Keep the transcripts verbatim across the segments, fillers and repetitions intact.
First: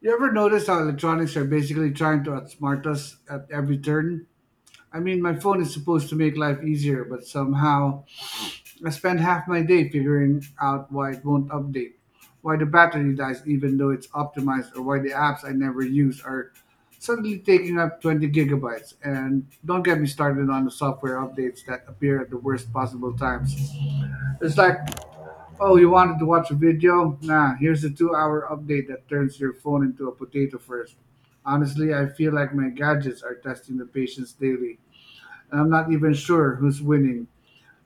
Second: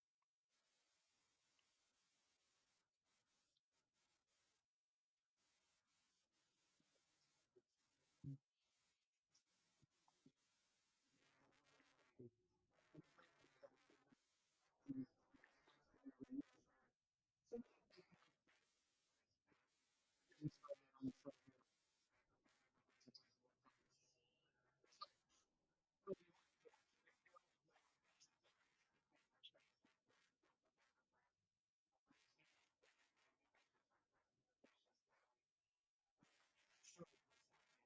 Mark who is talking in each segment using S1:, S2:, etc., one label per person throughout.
S1: You ever notice how electronics are basically trying to outsmart us at every turn? I mean, my phone is supposed to make life easier, but somehow I spend half my day figuring out why it won't update, why the battery dies even though it's optimized, or why the apps I never use are suddenly taking up twenty gigabytes. And don't get me started on the software updates that appear at the worst possible times. It's like, oh, you wanted to watch a video? Nah, here's a two hour update that turns your phone into a potato first. Honestly, I feel like my gadgets are testing the patience daily, and I'm not even sure who's winning.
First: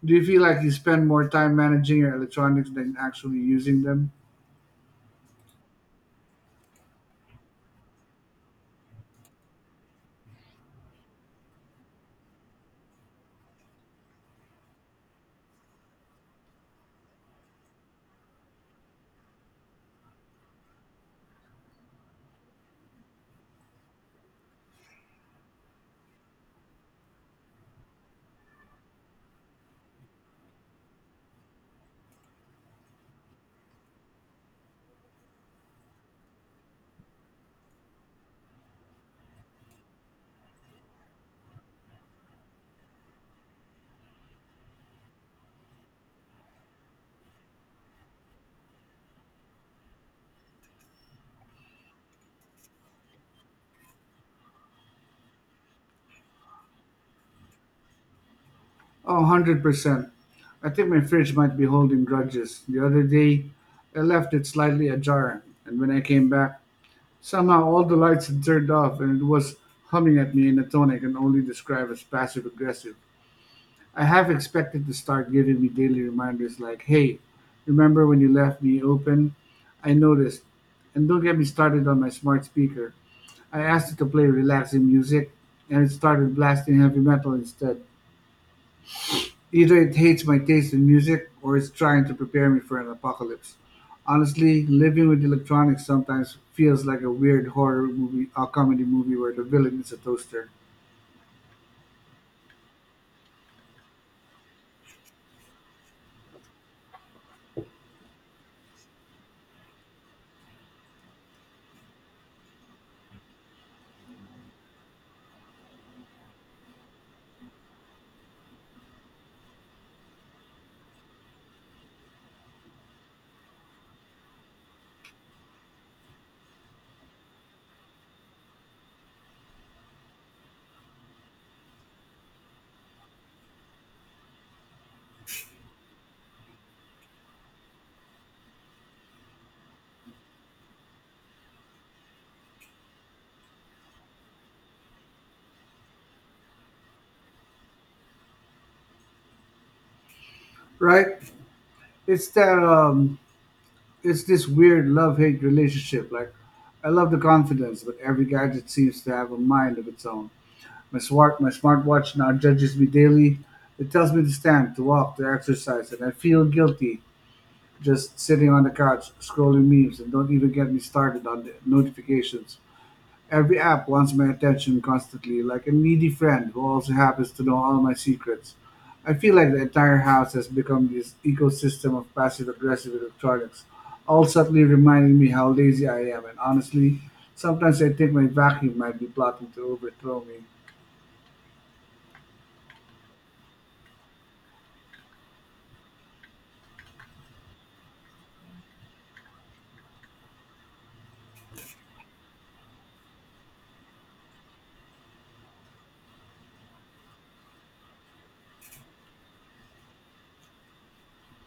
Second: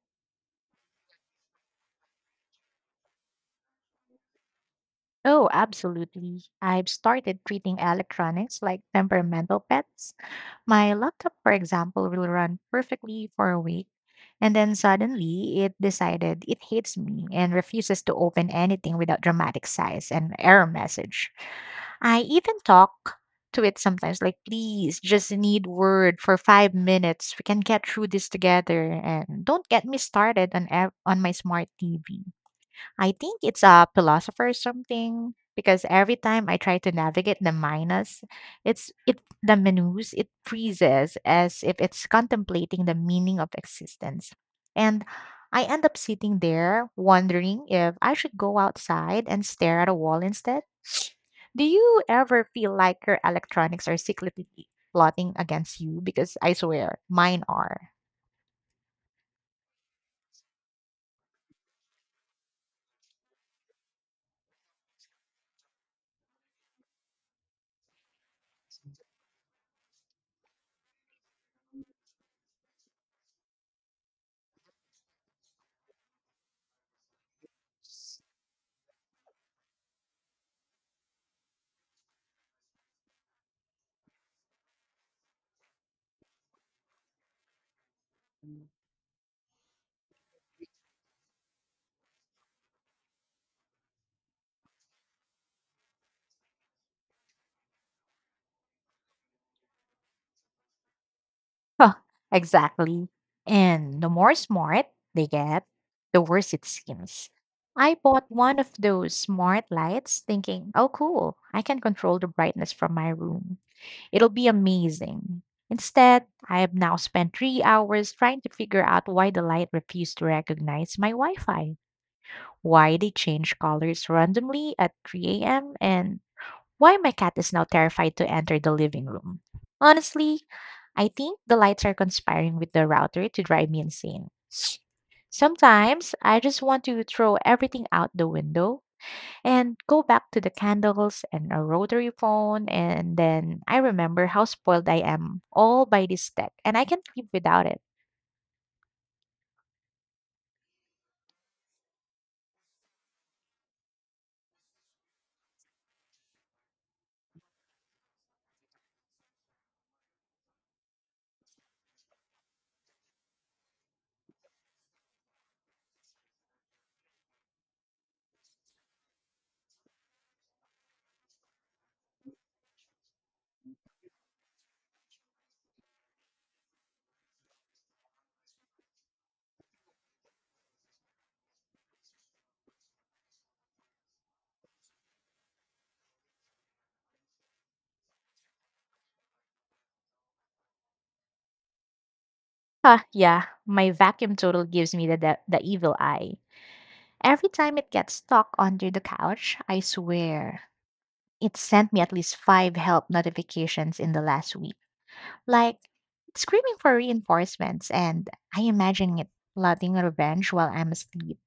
S1: Do you feel like you spend more time managing your electronics than actually using them?
S2: Oh, absolutely. I've started treating electronics like temperamental pets. My laptop, for example, will run perfectly for a week, and then suddenly it decided it hates me and refuses to open anything without dramatic sighs and error message. I even talk to it sometimes, like, please, just need word for five minutes. We can get through this together, and don't get me started on ev- on my smart T V. I think it's a philosopher or something because every time I try to navigate the minus, it's it the menus it freezes as if it's contemplating the meaning of existence, and I end up sitting there wondering if I should go outside and stare at a wall instead. Do you ever feel like your electronics are secretly plotting against you? Because I swear, mine are.
S1: Oh, one hundred percent. I think my fridge might be holding grudges. The other day, I left it slightly ajar, and when I came back, somehow all the lights had turned off and it was humming at me in a tone I can only describe as passive aggressive. I have expected to start giving me daily reminders like, hey, remember when you left me open? I noticed. And don't get me started on my smart speaker. I asked it to play relaxing music, and it started blasting heavy metal instead. Either it hates my taste in music, or it's trying to prepare me for an apocalypse. Honestly, living with electronics sometimes feels like a weird horror movie, a comedy movie where the villain is a toaster,
S2: Huh, exactly. And the more smart they get, the worse it seems. I bought one of those smart lights thinking, oh, cool, I can control the brightness from my room. It'll be amazing. Instead, I have now spent three hours trying to figure out why the light refused to recognize my Wi Fi, why they change colors randomly at three a m, and why my cat is now terrified to enter the living room. Honestly, I think the lights are conspiring with the router to drive me insane. Sometimes I just want to throw everything out the window and go back to the candles and a rotary phone, and then I remember how spoiled I am all by this tech, and I can't live without it.
S1: right? It's that um, it's this weird love hate relationship. Like, I love the confidence, but every gadget seems to have a mind of its own. My smart my smartwatch now judges me daily. It tells me to stand, to walk, to exercise, and I feel guilty just sitting on the couch scrolling memes, and don't even get me started on the notifications. Every app wants my attention constantly, like a needy friend who also happens to know all my secrets. I feel like the entire house has become this ecosystem of passive aggressive electronics, all subtly reminding me how lazy I am. And honestly, sometimes I think my vacuum might be plotting to overthrow me.
S2: Ah, yeah, my vacuum total gives me the, the, the evil eye. Every time it gets stuck under the couch, I swear it sent me at least five help notifications in the last week. Like it's screaming for reinforcements, and I imagine it plotting revenge while I'm asleep.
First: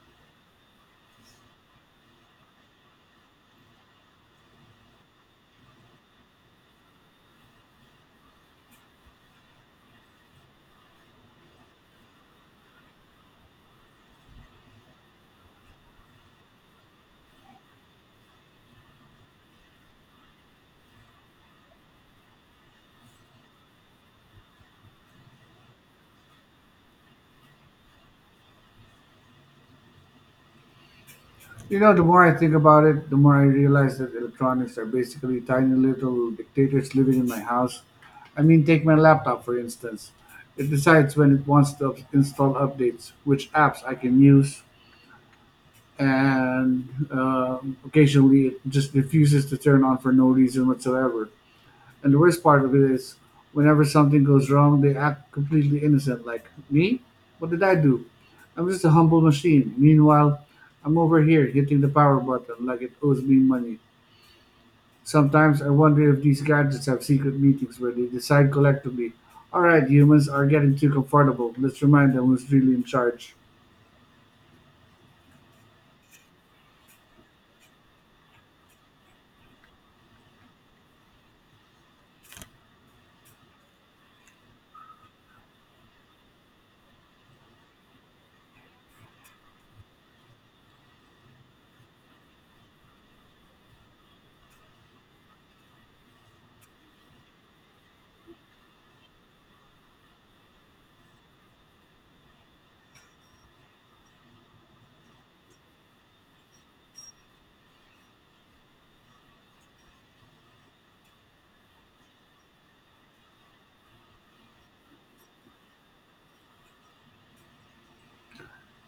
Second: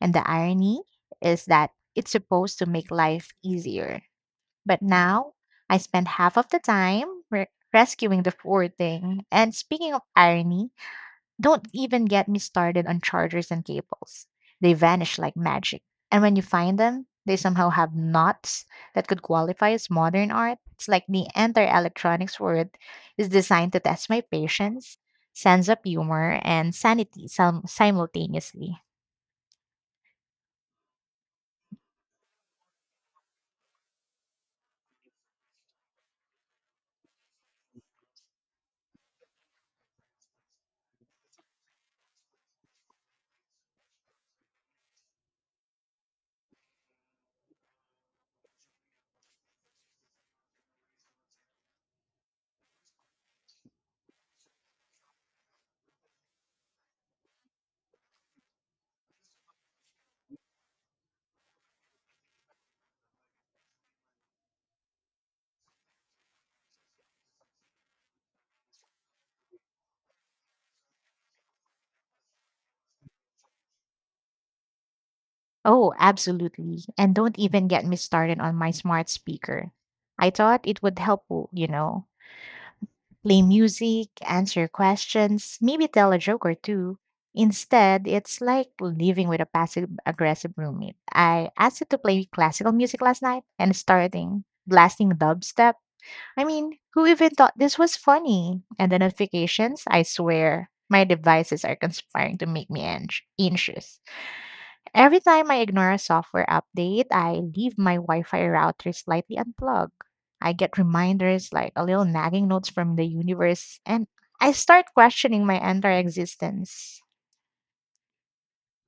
S2: And the irony is that it's supposed to make life easier. But now I spend half of the time re- rescuing the poor thing. And speaking of irony, don't even get me started on chargers and cables. They vanish like magic. And when you find them, they somehow have knots that could qualify as modern art. It's like the entire electronics world is designed to test my patience, sense of humor, and sanity sim- simultaneously.
S1: You know, the more I think about it, the more I realize that electronics are basically tiny little dictators living in my house. I mean, take my laptop for instance. It decides when it wants to up- install updates, which apps I can use, and um occasionally it just refuses to turn on for no reason whatsoever. And the worst part of it is, whenever something goes wrong, they act completely innocent. Like, me? What did I do? I'm just a humble machine. Meanwhile, I'm over here hitting the power button like it owes me money. Sometimes I wonder if these gadgets have secret meetings where they decide collectively, all right, humans are getting too comfortable. Let's remind them who's really in charge.
S2: Oh, absolutely. And don't even get me started on my smart speaker. I thought it would help, you know, play music, answer questions, maybe tell a joke or two. Instead, it's like living with a passive aggressive roommate. I asked it to play classical music last night and starting blasting dubstep. I mean, who even thought this was funny? And the notifications, I swear, my devices are conspiring to make me ang- anxious. Every time I ignore a software update, I leave my Wi Fi router slightly unplugged. I get reminders like a little nagging notes from the universe, and I start questioning my entire existence.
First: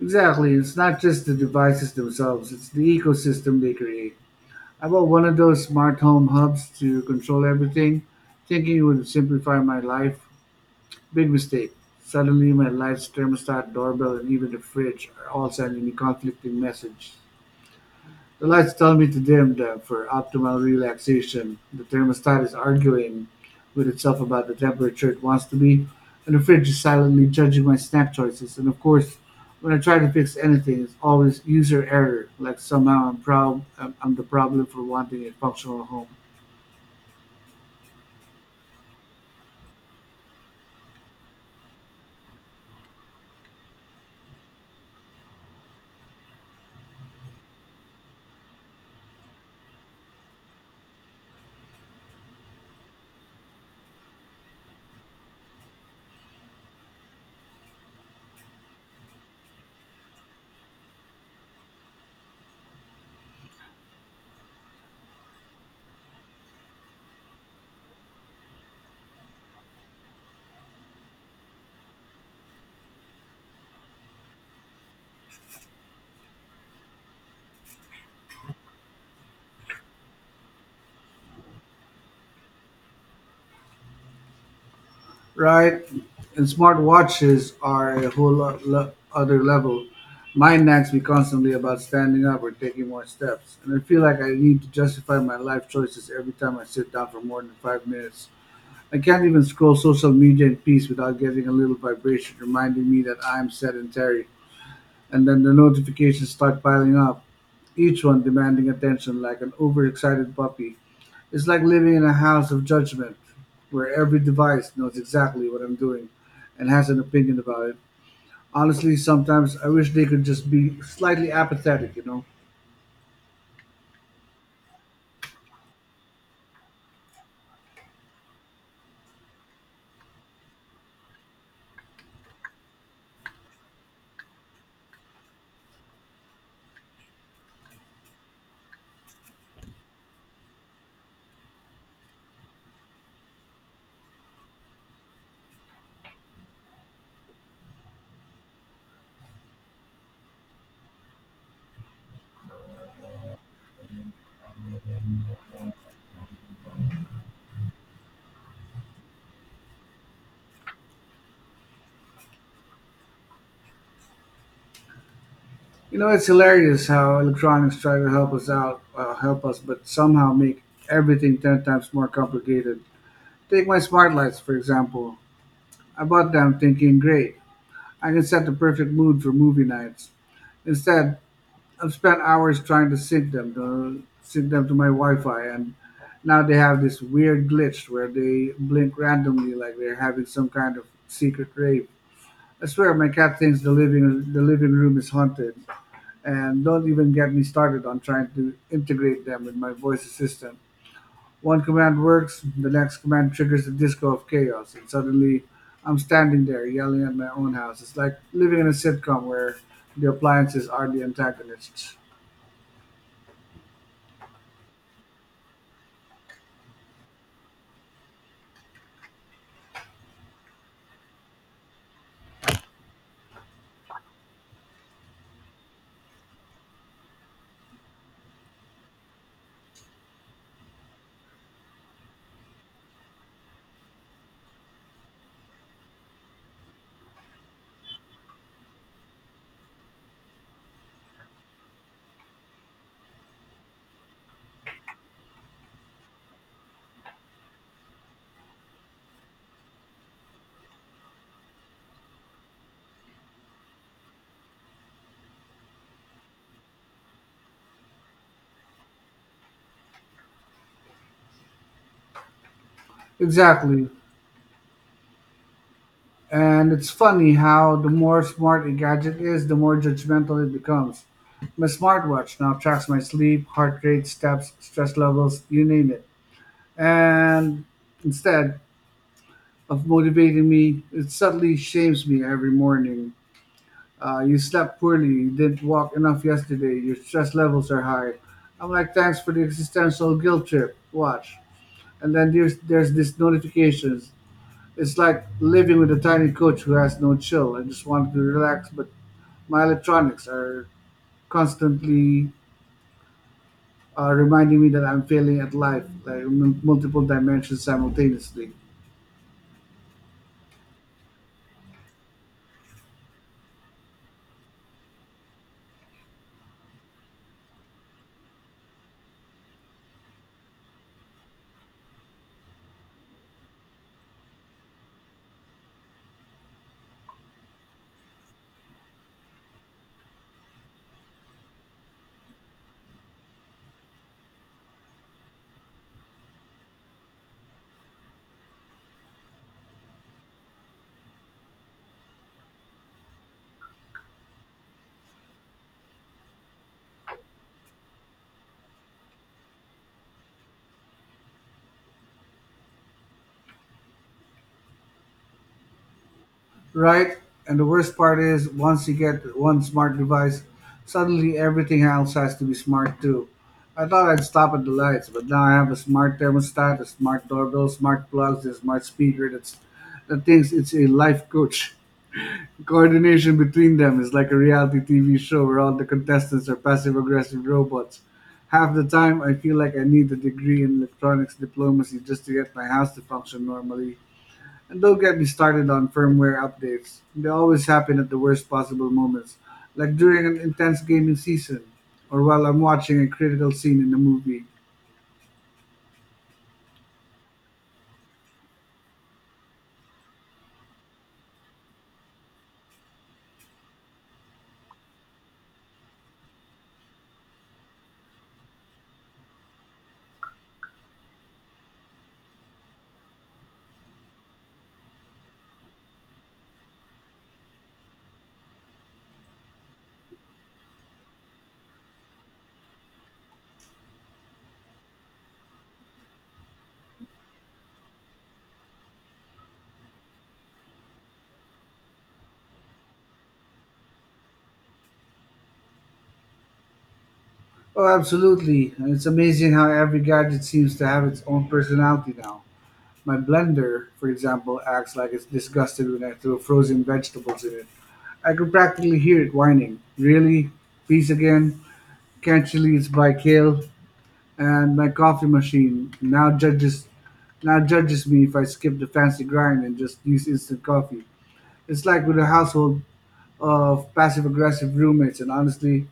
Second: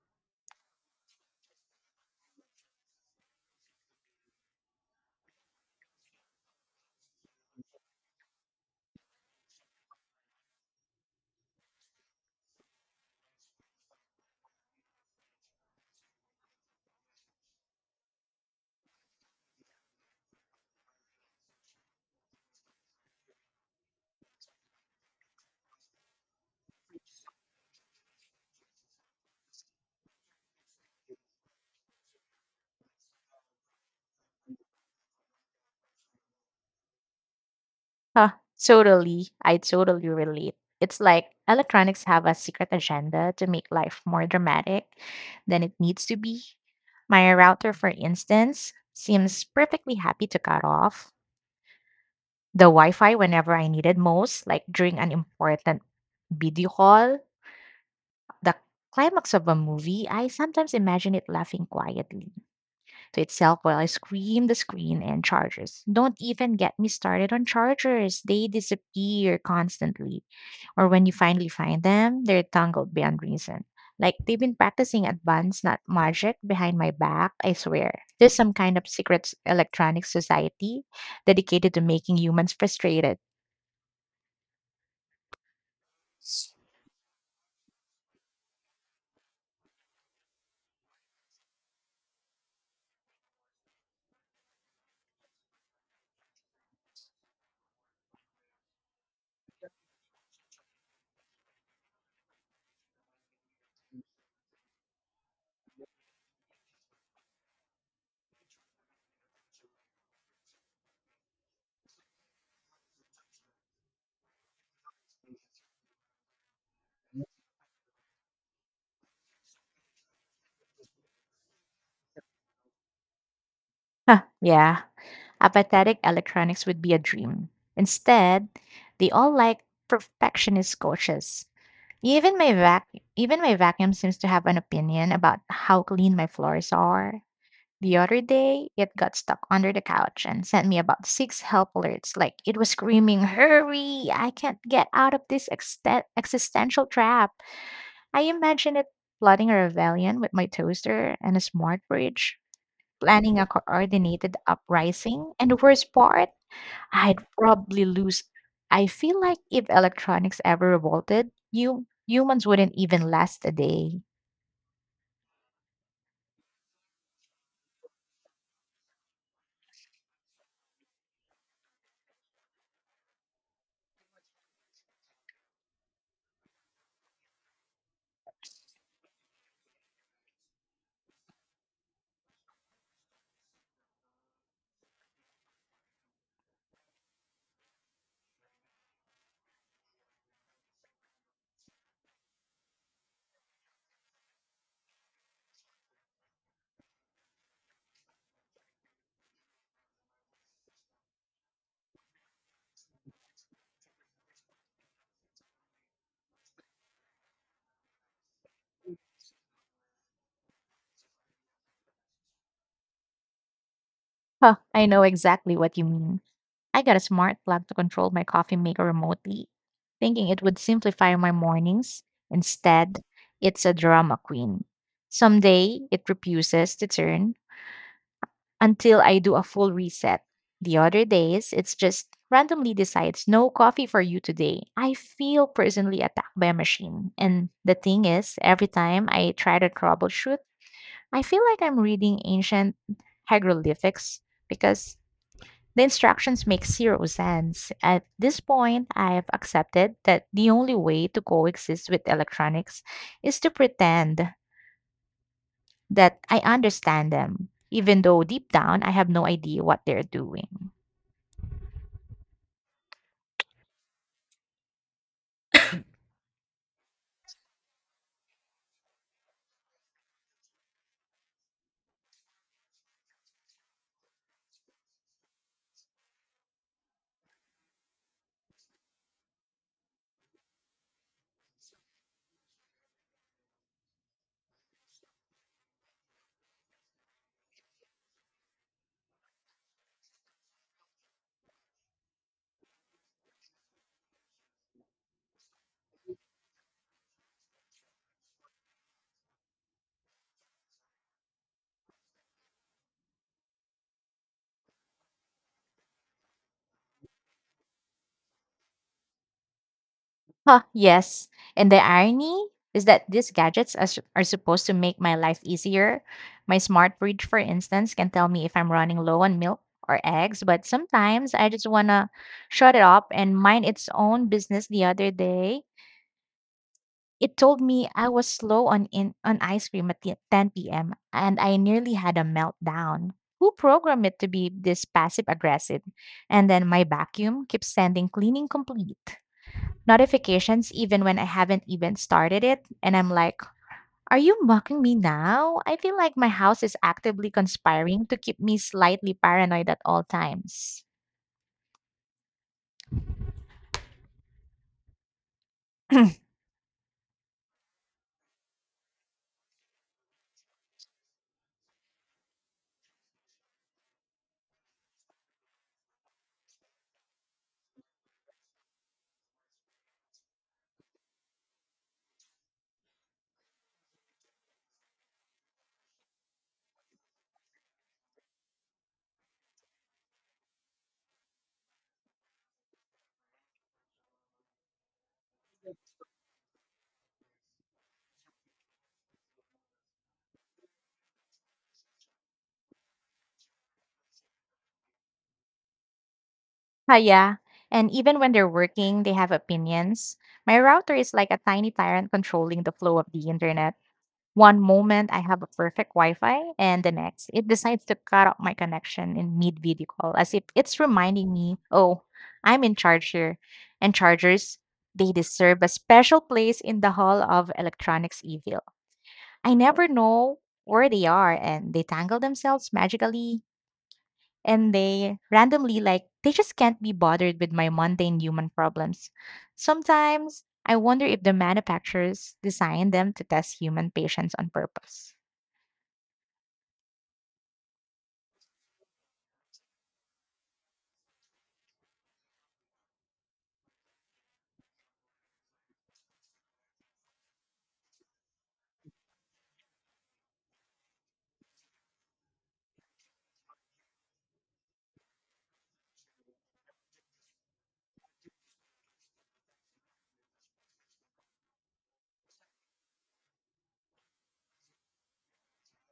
S1: Exactly. It's not just the devices themselves, it's the ecosystem they create. I bought one of those smart home hubs to control everything, thinking it would simplify my life. Big mistake. Suddenly, my lights, thermostat, doorbell, and even the fridge are all sending me conflicting messages. The lights tell me to dim them for optimal relaxation. The thermostat is arguing with itself about the temperature it wants to be, and the fridge is silently judging my snack choices. And of course, when I try to fix anything, it's always user error. Like somehow I'm proud, I'm I'm the problem for wanting a functional home.
S2: Huh, totally. I totally relate. It's like electronics have a secret agenda to make life more dramatic than it needs to be. My router, for instance, seems perfectly happy to cut off the Wi Fi whenever I need it most, like during an important Video Call, the climax of a movie, I sometimes imagine it laughing quietly to itself while I scream the screen and chargers. Don't even get me started on chargers. They disappear constantly. Or when you finally find them, they're tangled beyond reason. Like they've been practicing advanced nut magic behind my back, I swear. There's some kind of secret s- electronic society dedicated to making humans frustrated.
S1: Right? And smartwatches are a whole lo- lo- other level. My nags me constantly about standing up or taking more steps, and I feel like I need to justify my life choices every time I sit down for more than five minutes. I can't even scroll social media in peace without getting a little vibration reminding me that I'm sedentary, and then the notifications start piling up, each one demanding attention like an overexcited puppy. It's like living in a house of judgment where every device knows exactly what I'm doing and has an opinion about it. Honestly, sometimes I wish they could just be slightly apathetic, you know.
S2: Huh, yeah. Apathetic electronics would be a dream. Instead, they all like perfectionist coaches. Even my vac Even my vacuum seems to have an opinion about how clean my floors are. The other day, it got stuck under the couch and sent me about six help alerts like it was screaming, "Hurry! I can't get out of this exten- existential trap." I imagine it plotting a rebellion with my toaster and a smart fridge, planning a coordinated uprising, and the worst part, I'd probably lose. I feel like if electronics ever revolted, you humans wouldn't even last a day.
S1: You know, it's hilarious how electronics try to help us out, uh, help us, but somehow make everything ten times more complicated. Take my smart lights, for example. I bought them thinking, great, I can set the perfect mood for movie nights. Instead, I've spent hours trying to sync them to sync them to my Wi-Fi, and now they have this weird glitch where they blink randomly, like they're having some kind of secret rave. I swear, my cat thinks the living the living room is haunted, and don't even get me started on trying to integrate them with my voice assistant. One command works, the next command triggers a disco of chaos, and suddenly I'm standing there yelling at my own house. It's like living in a sitcom where the appliances are the antagonists.
S2: Huh, I know exactly what you mean. I got a smart plug to control my coffee maker remotely, thinking it would simplify my mornings. Instead, it's a drama queen. Someday, it refuses to turn until I do a full reset. The other days, it's just randomly decides no coffee for you today. I feel personally attacked by a machine. And the thing is, every time I try to troubleshoot, I feel like I'm reading ancient hieroglyphics because the instructions make zero sense. At this point, I've accepted that the only way to coexist with electronics is to pretend that I understand them, even though deep down I have no idea what they're doing.
S1: Exactly. And it's funny how the more smart a gadget is, the more judgmental it becomes. My smartwatch now tracks my sleep, heart rate, steps, stress levels, you name it. And instead of motivating me, it subtly shames me every morning. Uh, you slept poorly, you didn't walk enough yesterday, your stress levels are high. I'm like, thanks for the existential guilt trip. Watch. And then there's, there's this notifications. It's like living with a tiny coach who has no chill and just wanted to relax, but my electronics are constantly uh, reminding me that I'm failing at life, like m- multiple dimensions simultaneously.
S2: Huh, yes. And the irony is that these gadgets are, sup- are supposed to make my life easier. My smart fridge, for instance, can tell me if I'm running low on milk or eggs, but sometimes I just want to shut it up and mind its own business. The other day, it told me I was slow on in, on ice cream at the- ten p m and I nearly had a meltdown. Who programmed it to be this passive aggressive? And then my vacuum keeps sending cleaning complete notifications even when I haven't even started it. And I'm like, are you mocking me now? I feel like my house is actively conspiring to keep me slightly paranoid at all times.
S1: Right? And the worst part is, once you get one smart device, suddenly everything else has to be smart too. I thought I'd stop at the lights, but now I have a smart thermostat, a smart doorbell, smart plugs, a smart speaker that's that thinks it's a life coach. Coordination between them is like a reality T V show where all the contestants are passive aggressive robots. Half the time, I feel like I need a degree in electronics diplomacy just to get my house to function normally. And don't get me started on firmware updates. They always happen at the worst possible moments, like during an intense gaming season or while I'm watching a critical scene in a movie.
S2: Ah, yeah. And even when they're working, they have opinions. My router is like a tiny tyrant controlling the flow of the internet. One moment I have a perfect Wi Fi, and the next it decides to cut off my connection in mid video call as if it's reminding me, oh, I'm in charge here. And chargers, they deserve a special place in the hall of electronics evil. I never know where they are, and they tangle themselves magically, and they randomly, like, they just can't be bothered with my mundane human problems. Sometimes I wonder if the manufacturers designed them to test human patience on purpose.
S1: Oh, absolutely. And it's amazing how every gadget seems to have its own personality now. My blender, for example, acts like it's disgusted when I throw frozen vegetables in it. I could practically hear it whining. Really? Peace again? Can't you leave by kale? And my coffee machine now judges now judges me if I skip the fancy grind and just use instant coffee. It's like with a household of passive aggressive roommates, and honestly,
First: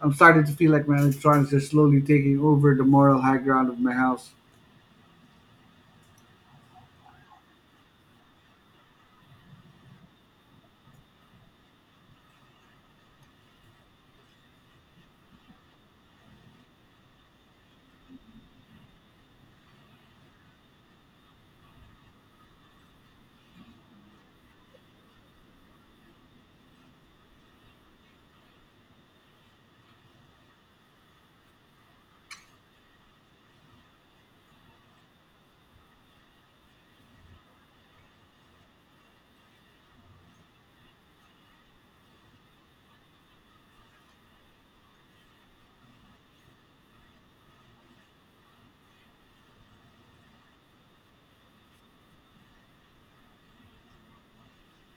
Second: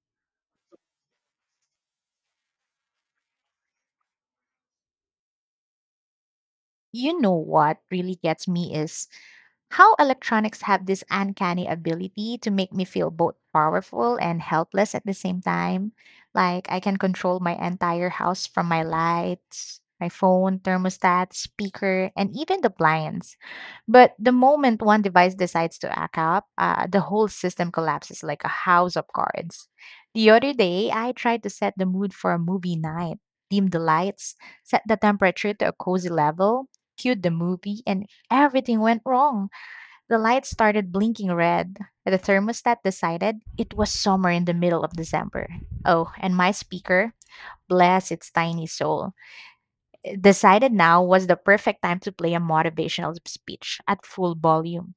S1: I'm starting to feel like my electronics are slowly taking over the moral high ground of my house.
S2: You know what really gets me is how electronics have this uncanny ability to make me feel both powerful and helpless at the same time. Like I can control my entire house from my lights, my phone, thermostat, speaker, and even the blinds. But the moment one device decides to act up, uh, the whole system collapses like a house of cards. The other day, I tried to set the mood for a movie night, dim the lights, set the temperature to a cozy level, cued the movie, and everything went wrong. The lights started blinking red. The thermostat decided it was summer in the middle of December. Oh, and my speaker, bless its tiny soul, eh, decided now was the perfect time to play a motivational speech at full volume.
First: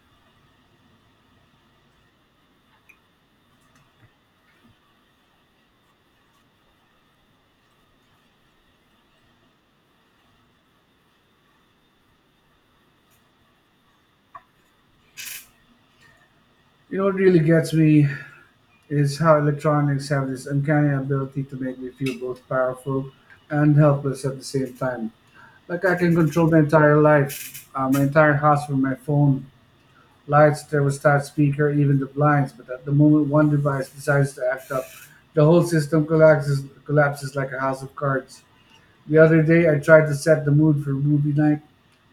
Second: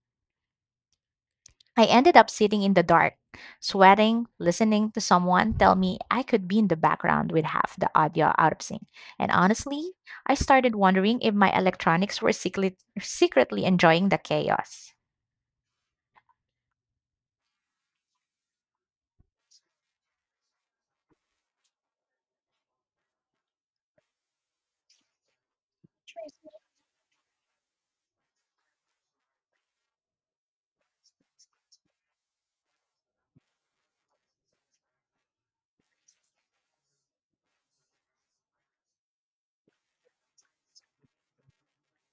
S2: I ended up sitting in the dark, sweating, listening to someone tell me I could be in the background with half the audio out of sync. And honestly, I started wondering if my electronics were secretly, secretly enjoying the chaos.
S1: You know what really gets me? It is how electronics have this uncanny ability to make me feel both powerful and helpless at the same time. Like I can control my entire life, uh, my entire house from my phone, lights, thermostat, speaker, even the blinds. But at the moment one device decides to act up, the whole system collapses, collapses like a house of cards. The other day, I tried to set the mood for movie night,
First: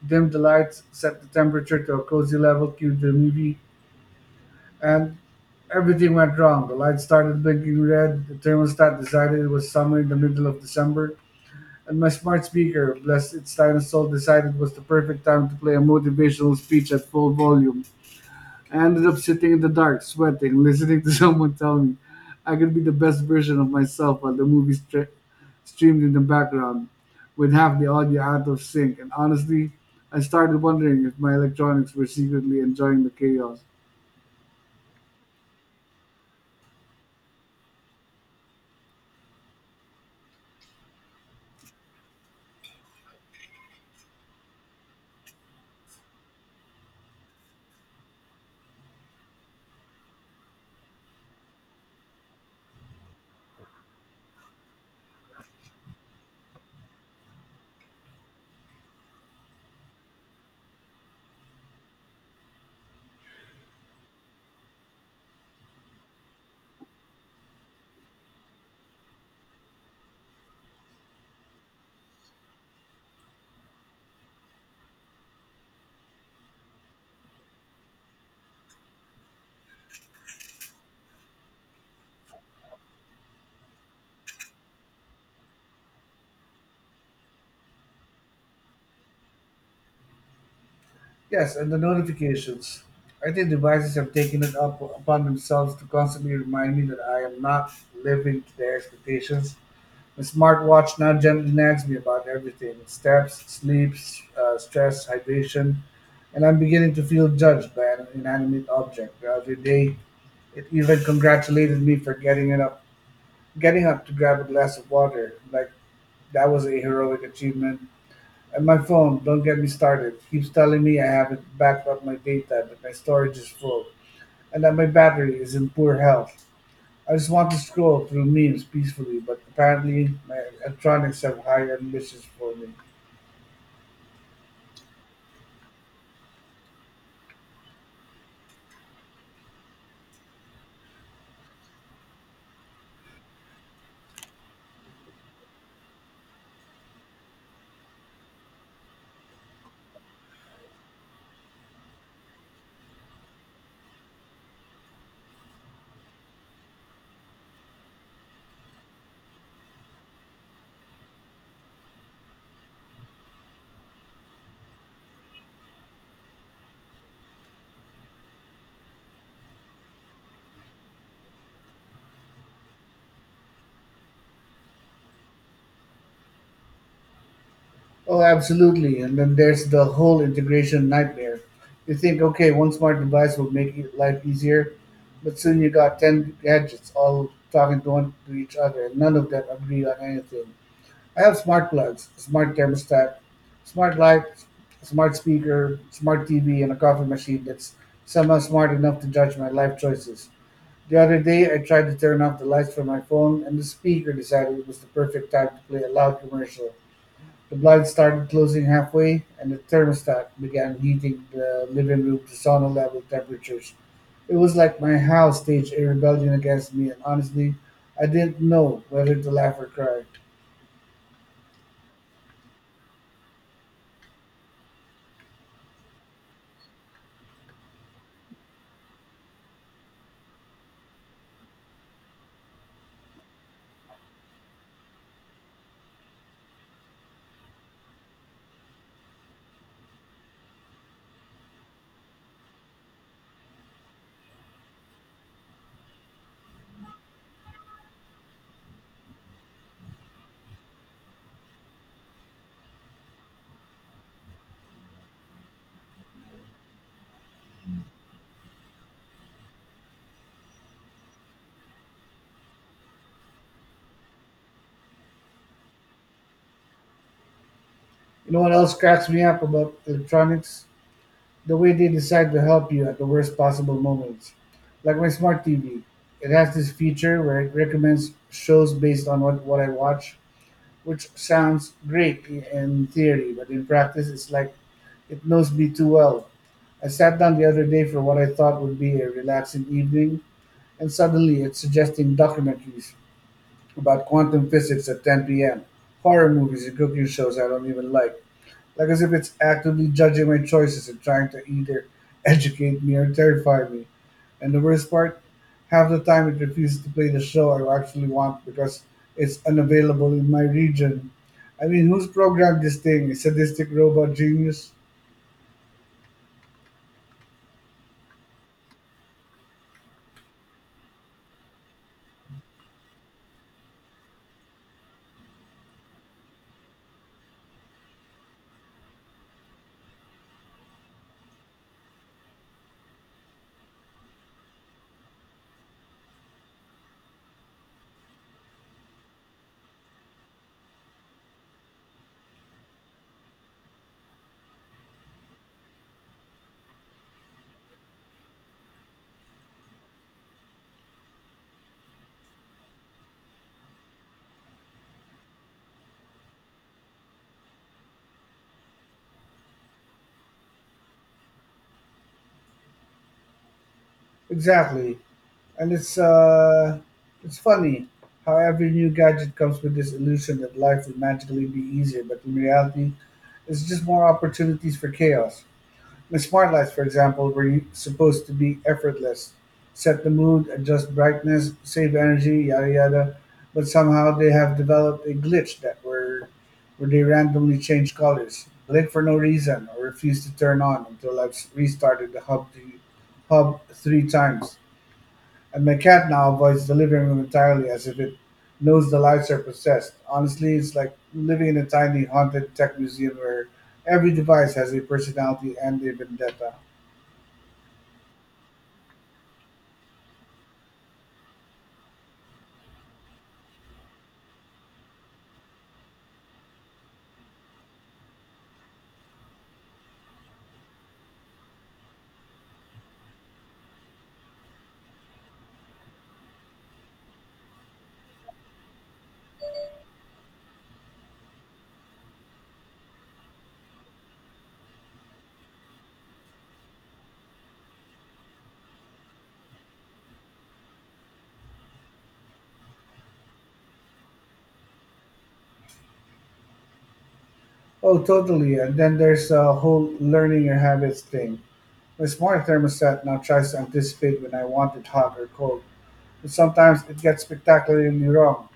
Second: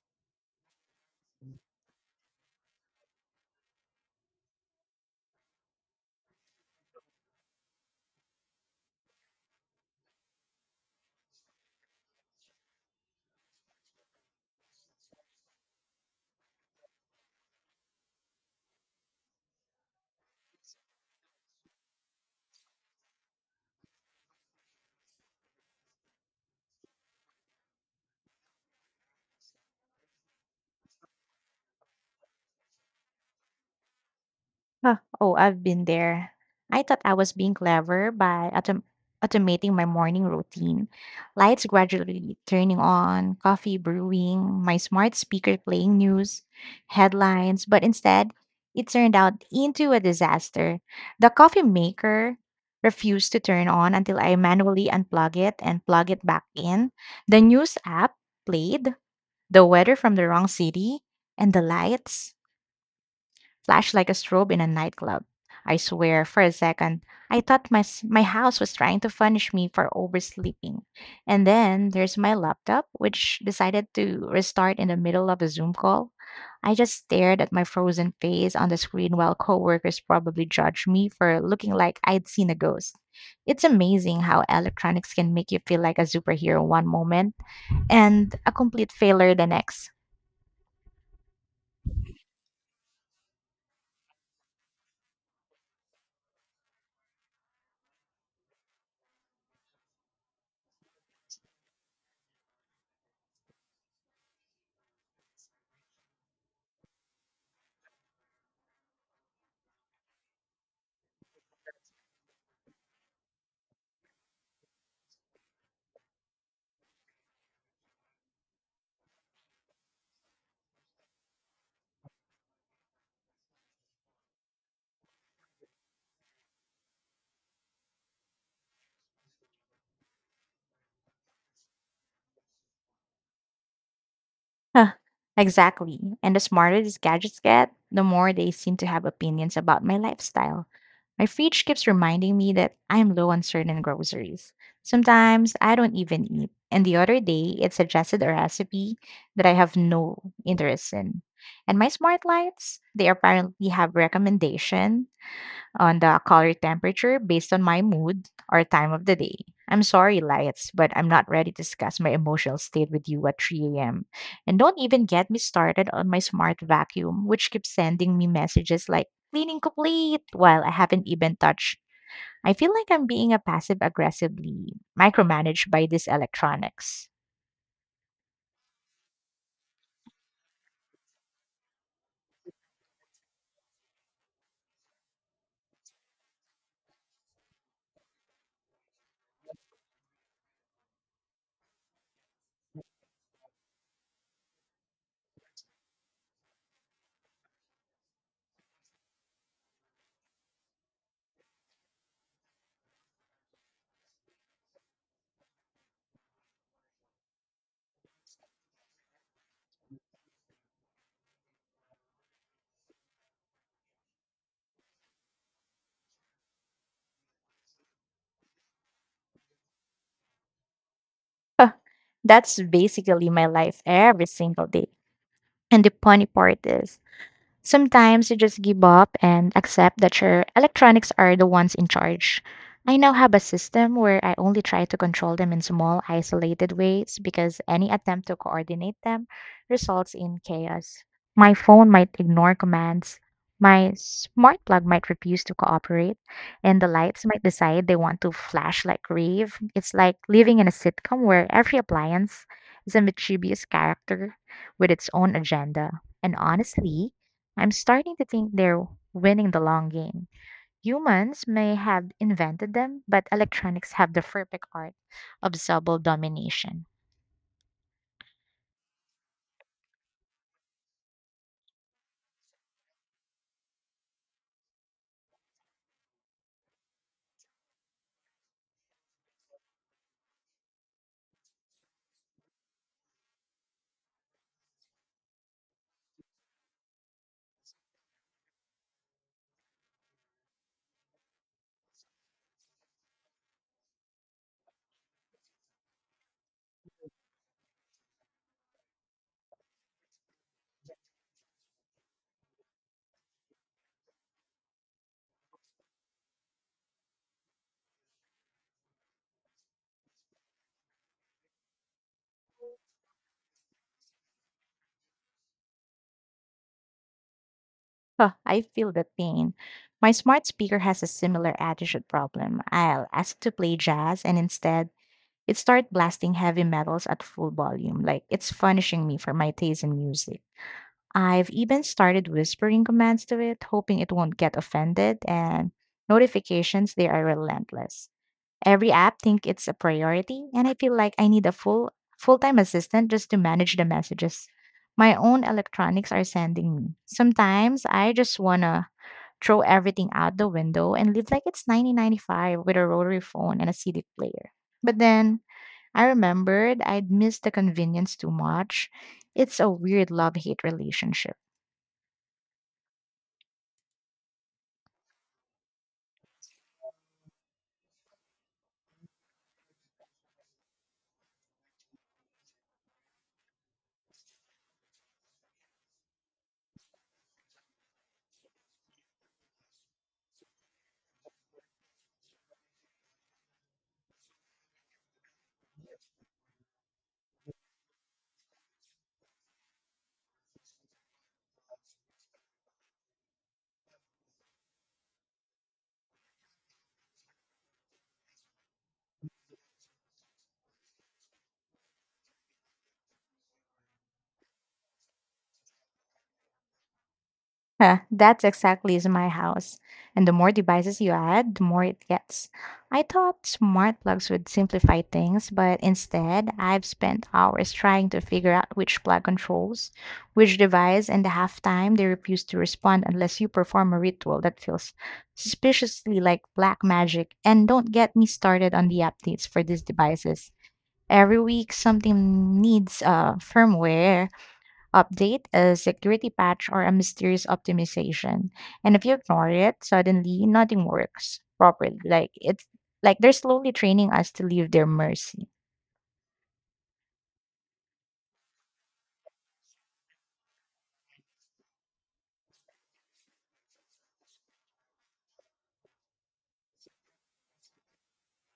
S1: dimmed the lights, set the temperature to a cozy level, cued the movie, and everything went wrong. The lights started blinking red, the thermostat decided it was summer in the middle of December, and my smart speaker, bless its tiny soul, decided it was the perfect time to play a motivational speech at full volume. I ended up sitting in the dark, sweating, listening to someone tell me I could be the best version of myself while the movie stre- streamed in the background with half the audio out of sync. And honestly, I started wondering if my electronics were secretly enjoying the chaos.
S2: Huh. Oh, I've been there. I thought I was being clever by autom- automating my morning routine. Lights gradually turning on, coffee brewing, my smart speaker playing news, headlines, but instead, it turned out into a disaster. The coffee maker refused to turn on until I manually unplug it and plug it back in. The news app played the weather from the wrong city and the lights flashed like a strobe in a nightclub. I swear, for a second, I thought my, s- my house was trying to punish me for oversleeping. And then there's my laptop, which decided to restart in the middle of a Zoom call. I just stared at my frozen face on the screen while coworkers probably judged me for looking like I'd seen a ghost. It's amazing how electronics can make you feel like a superhero one moment and a complete failure the next.
S1: Yes, and the notifications. I think devices have taken it up upon themselves to constantly remind me that I am not living to their expectations. My smartwatch now gently nags me about everything steps, sleep, s- uh, stress, hydration, and I'm beginning to feel judged by an inanimate object. The other day, it even congratulated me for getting it up, getting up to grab a glass of water. Like that was a heroic achievement. And my phone, don't get me started, keeps telling me I haven't backed up my data, that my storage is full, and that my battery is in poor health. I just want to scroll through memes peacefully, but apparently my electronics have higher ambitions for me.
S2: Huh, exactly. And the smarter these gadgets get, the more they seem to have opinions about my lifestyle. My fridge keeps reminding me that I'm low on certain groceries. Sometimes I don't even eat. And the other day, it suggested a recipe that I have no interest in. And my smart lights, they apparently have recommendation on the color temperature based on my mood or time of the day. I'm sorry, Lights, but I'm not ready to discuss my emotional state with you at three a m. And don't even get me started on my smart vacuum, which keeps sending me messages like cleaning complete while I haven't even touched. I feel like I'm being a passive aggressively micromanaged by these electronics.
S1: Oh, absolutely. And then there's the whole integration nightmare. You think, okay, one smart device will make it- life easier, but soon you got ten gadgets all talking to, one, to each other, and none of them agree on anything. I have smart plugs, smart thermostat, smart lights, smart speaker, smart T V, and a coffee machine that's somehow smart enough to judge my life choices. The other day, I tried to turn off the lights from my phone, and the speaker decided it was the perfect time to play a loud commercial. The blinds started closing halfway, and the thermostat began heating the living room to sauna level temperatures. It was like my house staged a rebellion against me, and honestly, I didn't know whether to laugh or cry.
S2: That's basically my life every single day. And the funny part is, sometimes you just give up and accept that your electronics are the ones in charge. I now have a system where I only try to control them in small, isolated ways, because any attempt to coordinate them results in chaos. My phone might ignore commands, my smart plug might refuse to cooperate, and the lights might decide they want to flash like rave. It's like living in a sitcom where every appliance is a mischievous character with its own agenda. And honestly, I'm starting to think they're winning the long game. Humans may have invented them, but electronics have the perfect art of subtle domination.
S1: You know what else cracks me up about electronics? The way they decide to help you at the worst possible moments. Like my smart T V. It has this feature where it recommends shows based on what, what I watch, which sounds great in theory, but in practice, it's like it knows me too well. I sat down the other day for what I thought would be a relaxing evening, and suddenly it's suggesting documentaries about quantum physics at ten p m, horror movies, and cooking shows I don't even like. Like as if it's actively judging my choices and trying to either educate me or terrify me. And the worst part, half the time it refuses to play the show I actually want because it's unavailable in my region. I mean, who's programmed this thing? A sadistic robot genius?
S2: Huh, I feel the pain. My smart speaker has a similar attitude problem. I'll ask to play jazz, and instead, it starts blasting heavy metals at full volume, like it's punishing me for my taste in music. I've even started whispering commands to it, hoping it won't get offended, and notifications, they are relentless. Every app think it's a priority, and I feel like I need a full full-time assistant just to manage the messages my own electronics are sending me. Sometimes I just wanna throw everything out the window and live like it's nineteen ninety-five with a rotary phone and a C D player. But then I remembered I'd missed the convenience too much. It's a weird love-hate relationship.
S1: Exactly. And it's uh, it's funny how every new gadget comes with this illusion that life will magically be easier, but in reality, it's just more opportunities for chaos. The smart lights, for example, were supposed to be effortless, set the mood, adjust brightness, save energy, yada yada. But somehow they have developed a glitch that where where they randomly change colors, blink for no reason, or refuse to turn on until I've s- restarted the hub the hub three times. And my cat now avoids the living room entirely as if it knows the lights are possessed. Honestly, it's like living in a tiny haunted tech museum where every device has a personality and a vendetta.
S2: Huh, that's exactly is my house. And the more devices you add, the more it gets. I thought smart plugs would simplify things, but instead, I've spent hours trying to figure out which plug controls, which device, and the half time they refuse to respond unless you perform a ritual that feels suspiciously like black magic. And don't get me started on the updates for these devices. Every week, something needs uh, firmware update, a security patch, or a mysterious optimization. And if you ignore it, suddenly nothing works properly. Like it's like they're slowly training us to leave their mercy.
S1: Oh, totally. And then there's the whole learning your habits thing. My smart thermostat now tries to anticipate when I want it hot or cold, but sometimes it gets spectacularly wrong.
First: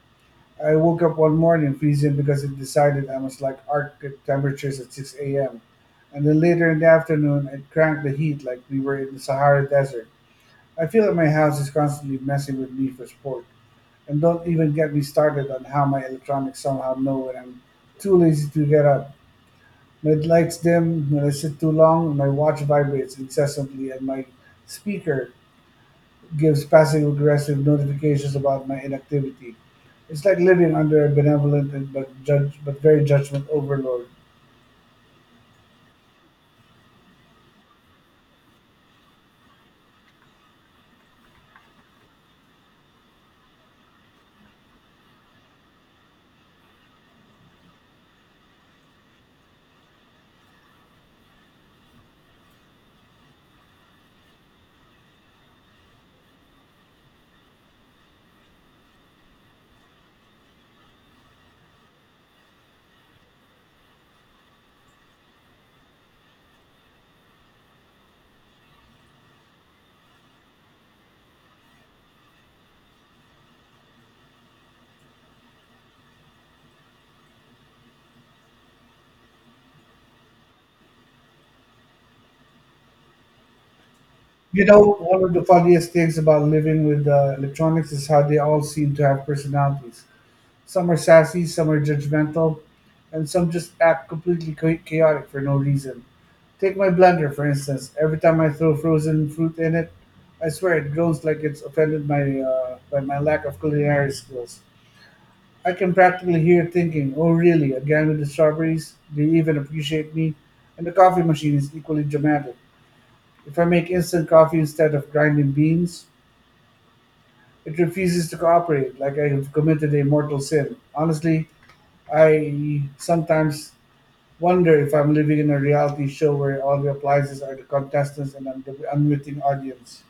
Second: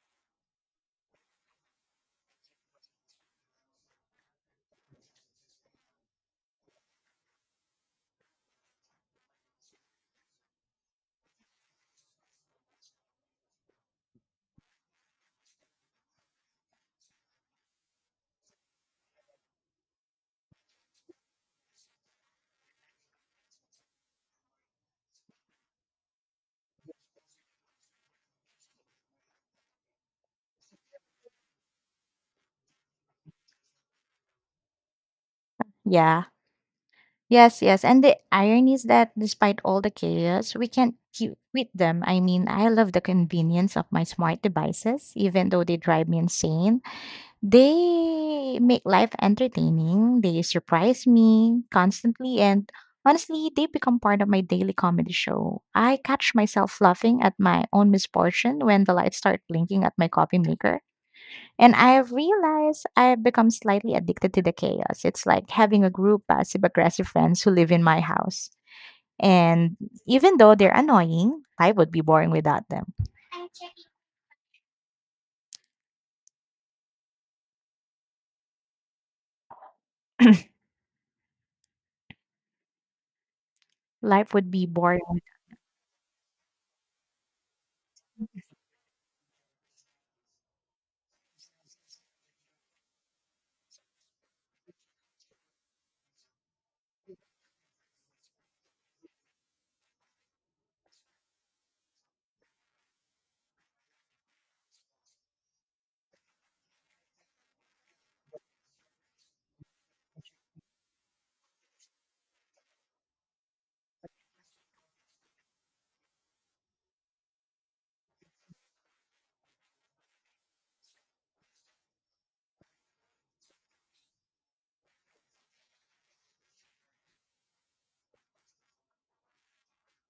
S1: I woke up one morning freezing because it decided I must like Arctic temperatures at six a m. And then later in the afternoon, it cranked the heat like we were in the Sahara Desert. I feel like my house is constantly messing with me for sport. And don't even get me started on how my electronics somehow know when I'm too lazy to get up. Midlights dim, when I sit too long, my watch vibrates incessantly and my speaker gives passive aggressive notifications about my inactivity. It's like living under a benevolent and but judge but very judgment overlord.
S2: Yeah. Yes, yes. And the irony is that despite all the chaos, we can't cu- quit them. I mean, I love the convenience of my smart devices, even though they drive me insane. They make life entertaining, they surprise me constantly, and honestly, they become part of my daily comedy show. I catch myself laughing at my own misfortune when the lights start blinking at my coffee maker. And I realize I've become slightly addicted to the chaos. It's like having a group passive aggressive friends who live in my house. And even though they're annoying, life would be boring without them. Life would be
S1: You know,
S2: boring.
S1: one of the funniest things about living with uh, electronics is how they all seem to have personalities. Some are sassy, some are judgmental, and some just act completely cha- chaotic for no reason. Take my blender, for instance. Every time I throw frozen fruit in it, I swear it groans like it's offended by uh, by my lack of culinary skills. I can practically hear it thinking, oh, really, again with the strawberries? They even appreciate me. And the coffee machine is equally dramatic. If I make instant coffee instead of grinding beans, it refuses to cooperate, like I have committed a mortal sin. Honestly, I sometimes wonder if I'm living in a reality show where all the appliances are the contestants and I'm the unwitting audience.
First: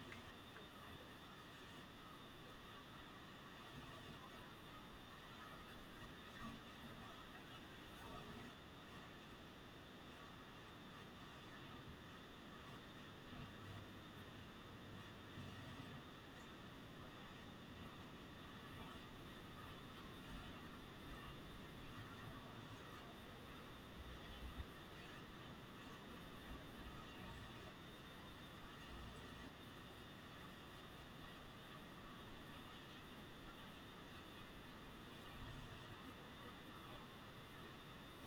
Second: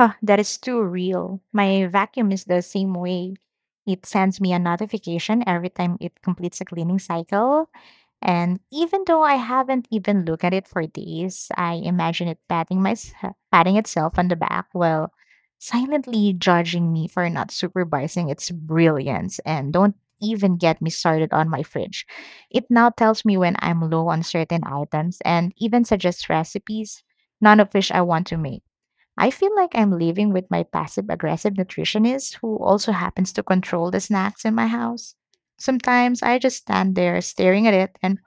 S2: Huh, that is too real. My vacuum is the same way. It sends me a notification every time it completes a cleaning cycle. And even though I haven't even looked at it for days, I imagine it patting my, patting itself on the back while silently judging me for not supervising its brilliance. And don't even get me started on my fridge. It now tells me when I'm low on certain items and even suggests recipes, none of which I want to make. I feel like I'm living with my passive aggressive nutritionist who also happens to control the snacks in my house. Sometimes I just stand there staring at it and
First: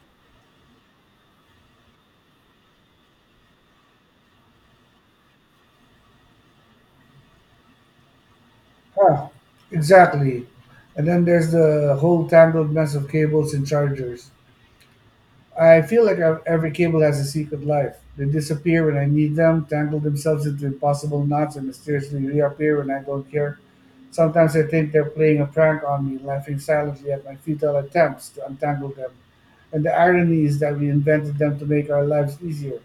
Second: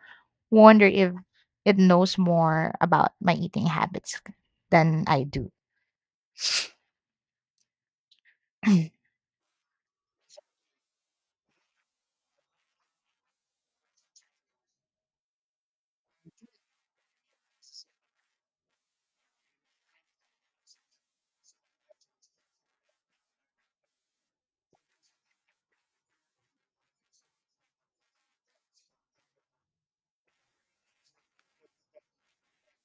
S2: wonder if it knows more about my eating habits than I do.
S1: Huh, exactly. And then there's the whole tangled mess of cables and chargers. I feel like ev- every cable has a secret life. They disappear when I need them, tangle themselves into impossible knots, and mysteriously reappear when I don't care. Sometimes I think they're playing a prank on me, laughing silently at my futile attempts to untangle them. And the irony is that we invented them to make our lives easier.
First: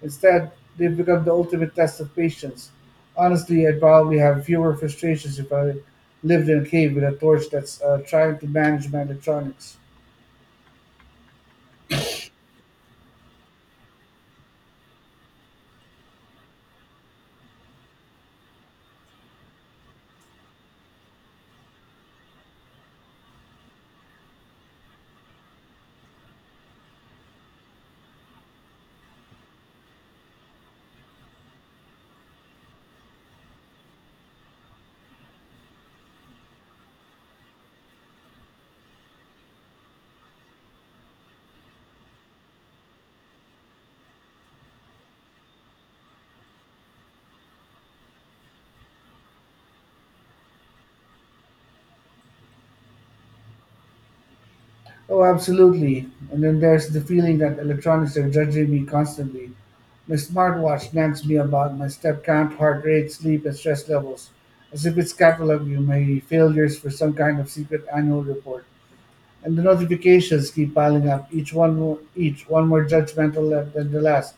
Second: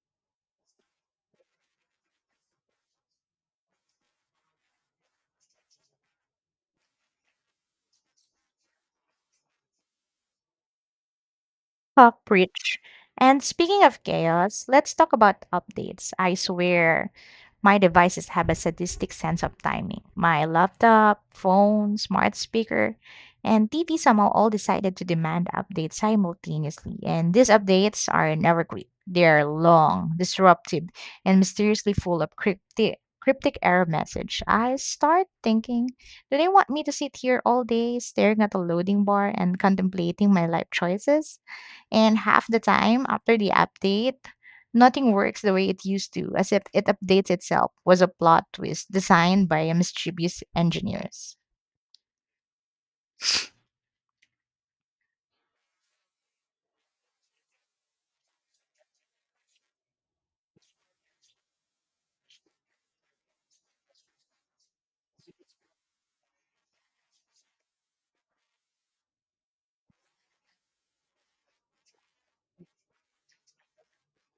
S1: Instead, they've become the ultimate test of patience. Honestly, I'd probably have fewer frustrations if I lived in a cave with a torch that's uh, trying to manage my electronics.
S2: Talk preach. And speaking of chaos, let's talk about updates. I swear, my devices have a sadistic sense of timing. My laptop, phone, smart speaker, and T V somehow all decided to demand updates simultaneously. And these updates are never quick. They're long, disruptive, and mysteriously full of cryptic cryptic error message. I start thinking, do they want me to sit here all day staring at the loading bar and contemplating my life choices? And half the time after the update, nothing works the way it used to, as if it updates itself was a plot twist designed by mischievous engineers.
S1: Oh, absolutely. And then there's the feeling that electronics are judging me constantly. My smartwatch nags me about my step count, heart rate, sleep, and stress levels, as if it's cataloging my failures for some kind of secret annual report. And the notifications keep piling up, each one mo- each one more judgmental left than the last.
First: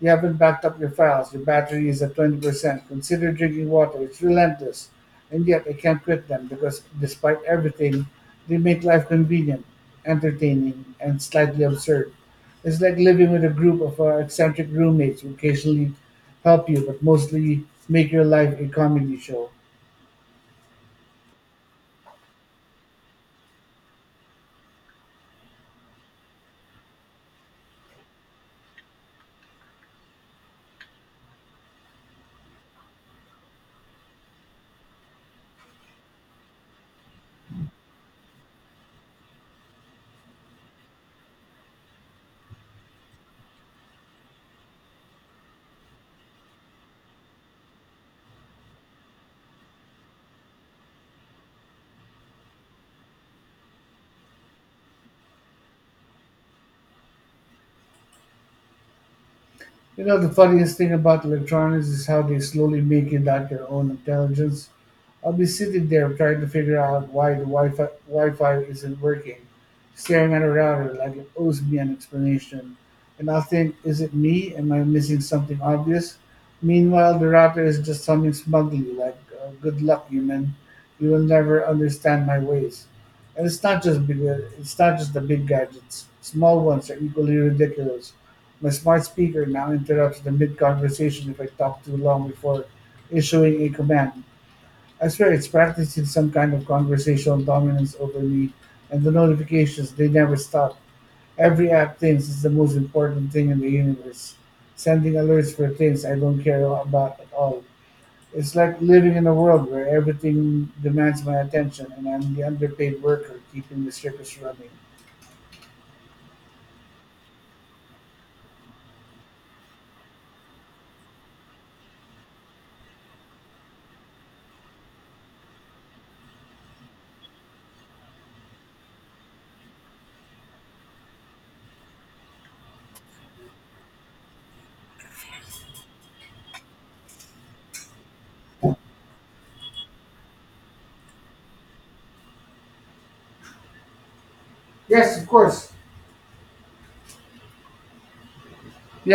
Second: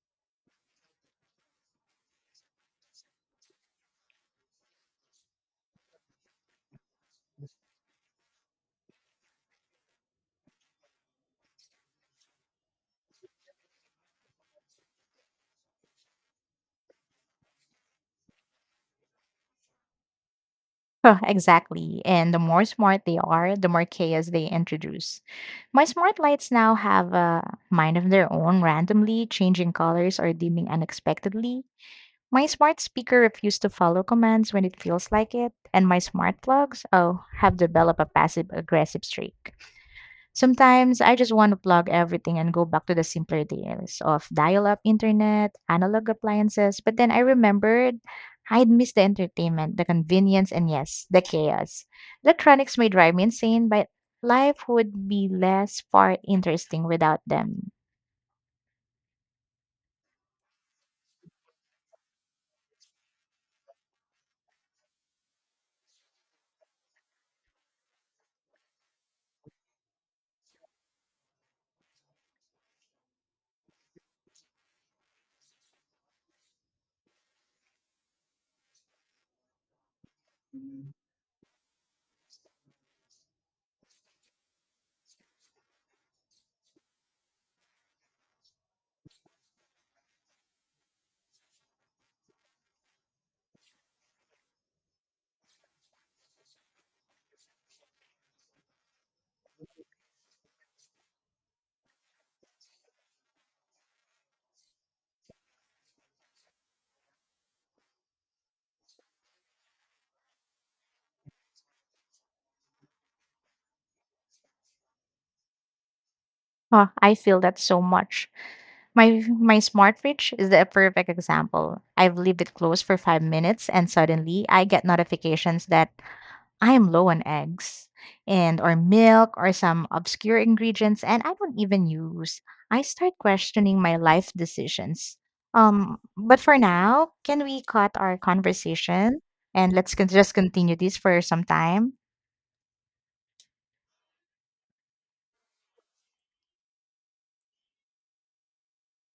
S1: You haven't backed up your files. Your battery is at twenty percent. Consider drinking water. It's relentless, and yet I can't quit them because, despite everything, they make life convenient, entertaining, and slightly absurd. It's like living with a group of uh, eccentric roommates who occasionally help you, but mostly make your life a comedy show.
S2: Huh, exactly. And the more smart they are, the more chaos they introduce. My smart lights now have a mind of their own, randomly changing colors or dimming unexpectedly. My smart speaker refused to follow commands when it feels like it, and my smart plugs, oh, have developed a passive aggressive streak. Sometimes I just want to plug everything and go back to the simpler days of dial up internet, analog appliances, but then I remembered I'd miss the entertainment, the convenience, and yes, the chaos. Electronics may drive me insane, but life would be less far interesting without them.
S1: You know, the funniest thing about electronics is how they slowly make it like their own intelligence. I'll be sitting there trying to figure out why the Wi-Fi, Wi-Fi isn't working, staring at a router like it owes me an explanation. And I'll think, is it me? Am I missing something obvious? Meanwhile, the router is just humming smugly like, uh, good luck, human. You will never understand my ways. And it's not just big, it's not just the big gadgets. Small ones are equally ridiculous. My smart speaker now interrupts the mid-conversation if I talk too long before issuing a command. I swear it's practicing some kind of conversational dominance over me. And the notifications, they never stop. Every app thinks it's the most important thing in the universe, sending alerts for things I don't care about at all. It's like living in a world where everything demands my attention and I'm the underpaid worker keeping the circus running.
S2: Oh, I feel that so much. My my smart fridge is the perfect example. I've leave it closed for five minutes and suddenly I get notifications that I am low on eggs and or milk or some obscure ingredients and I don't even use. I start questioning my life decisions. Um, but for now, can we cut our conversation and let's con- just continue this for some time?
S1: Yes, of course. Yeah.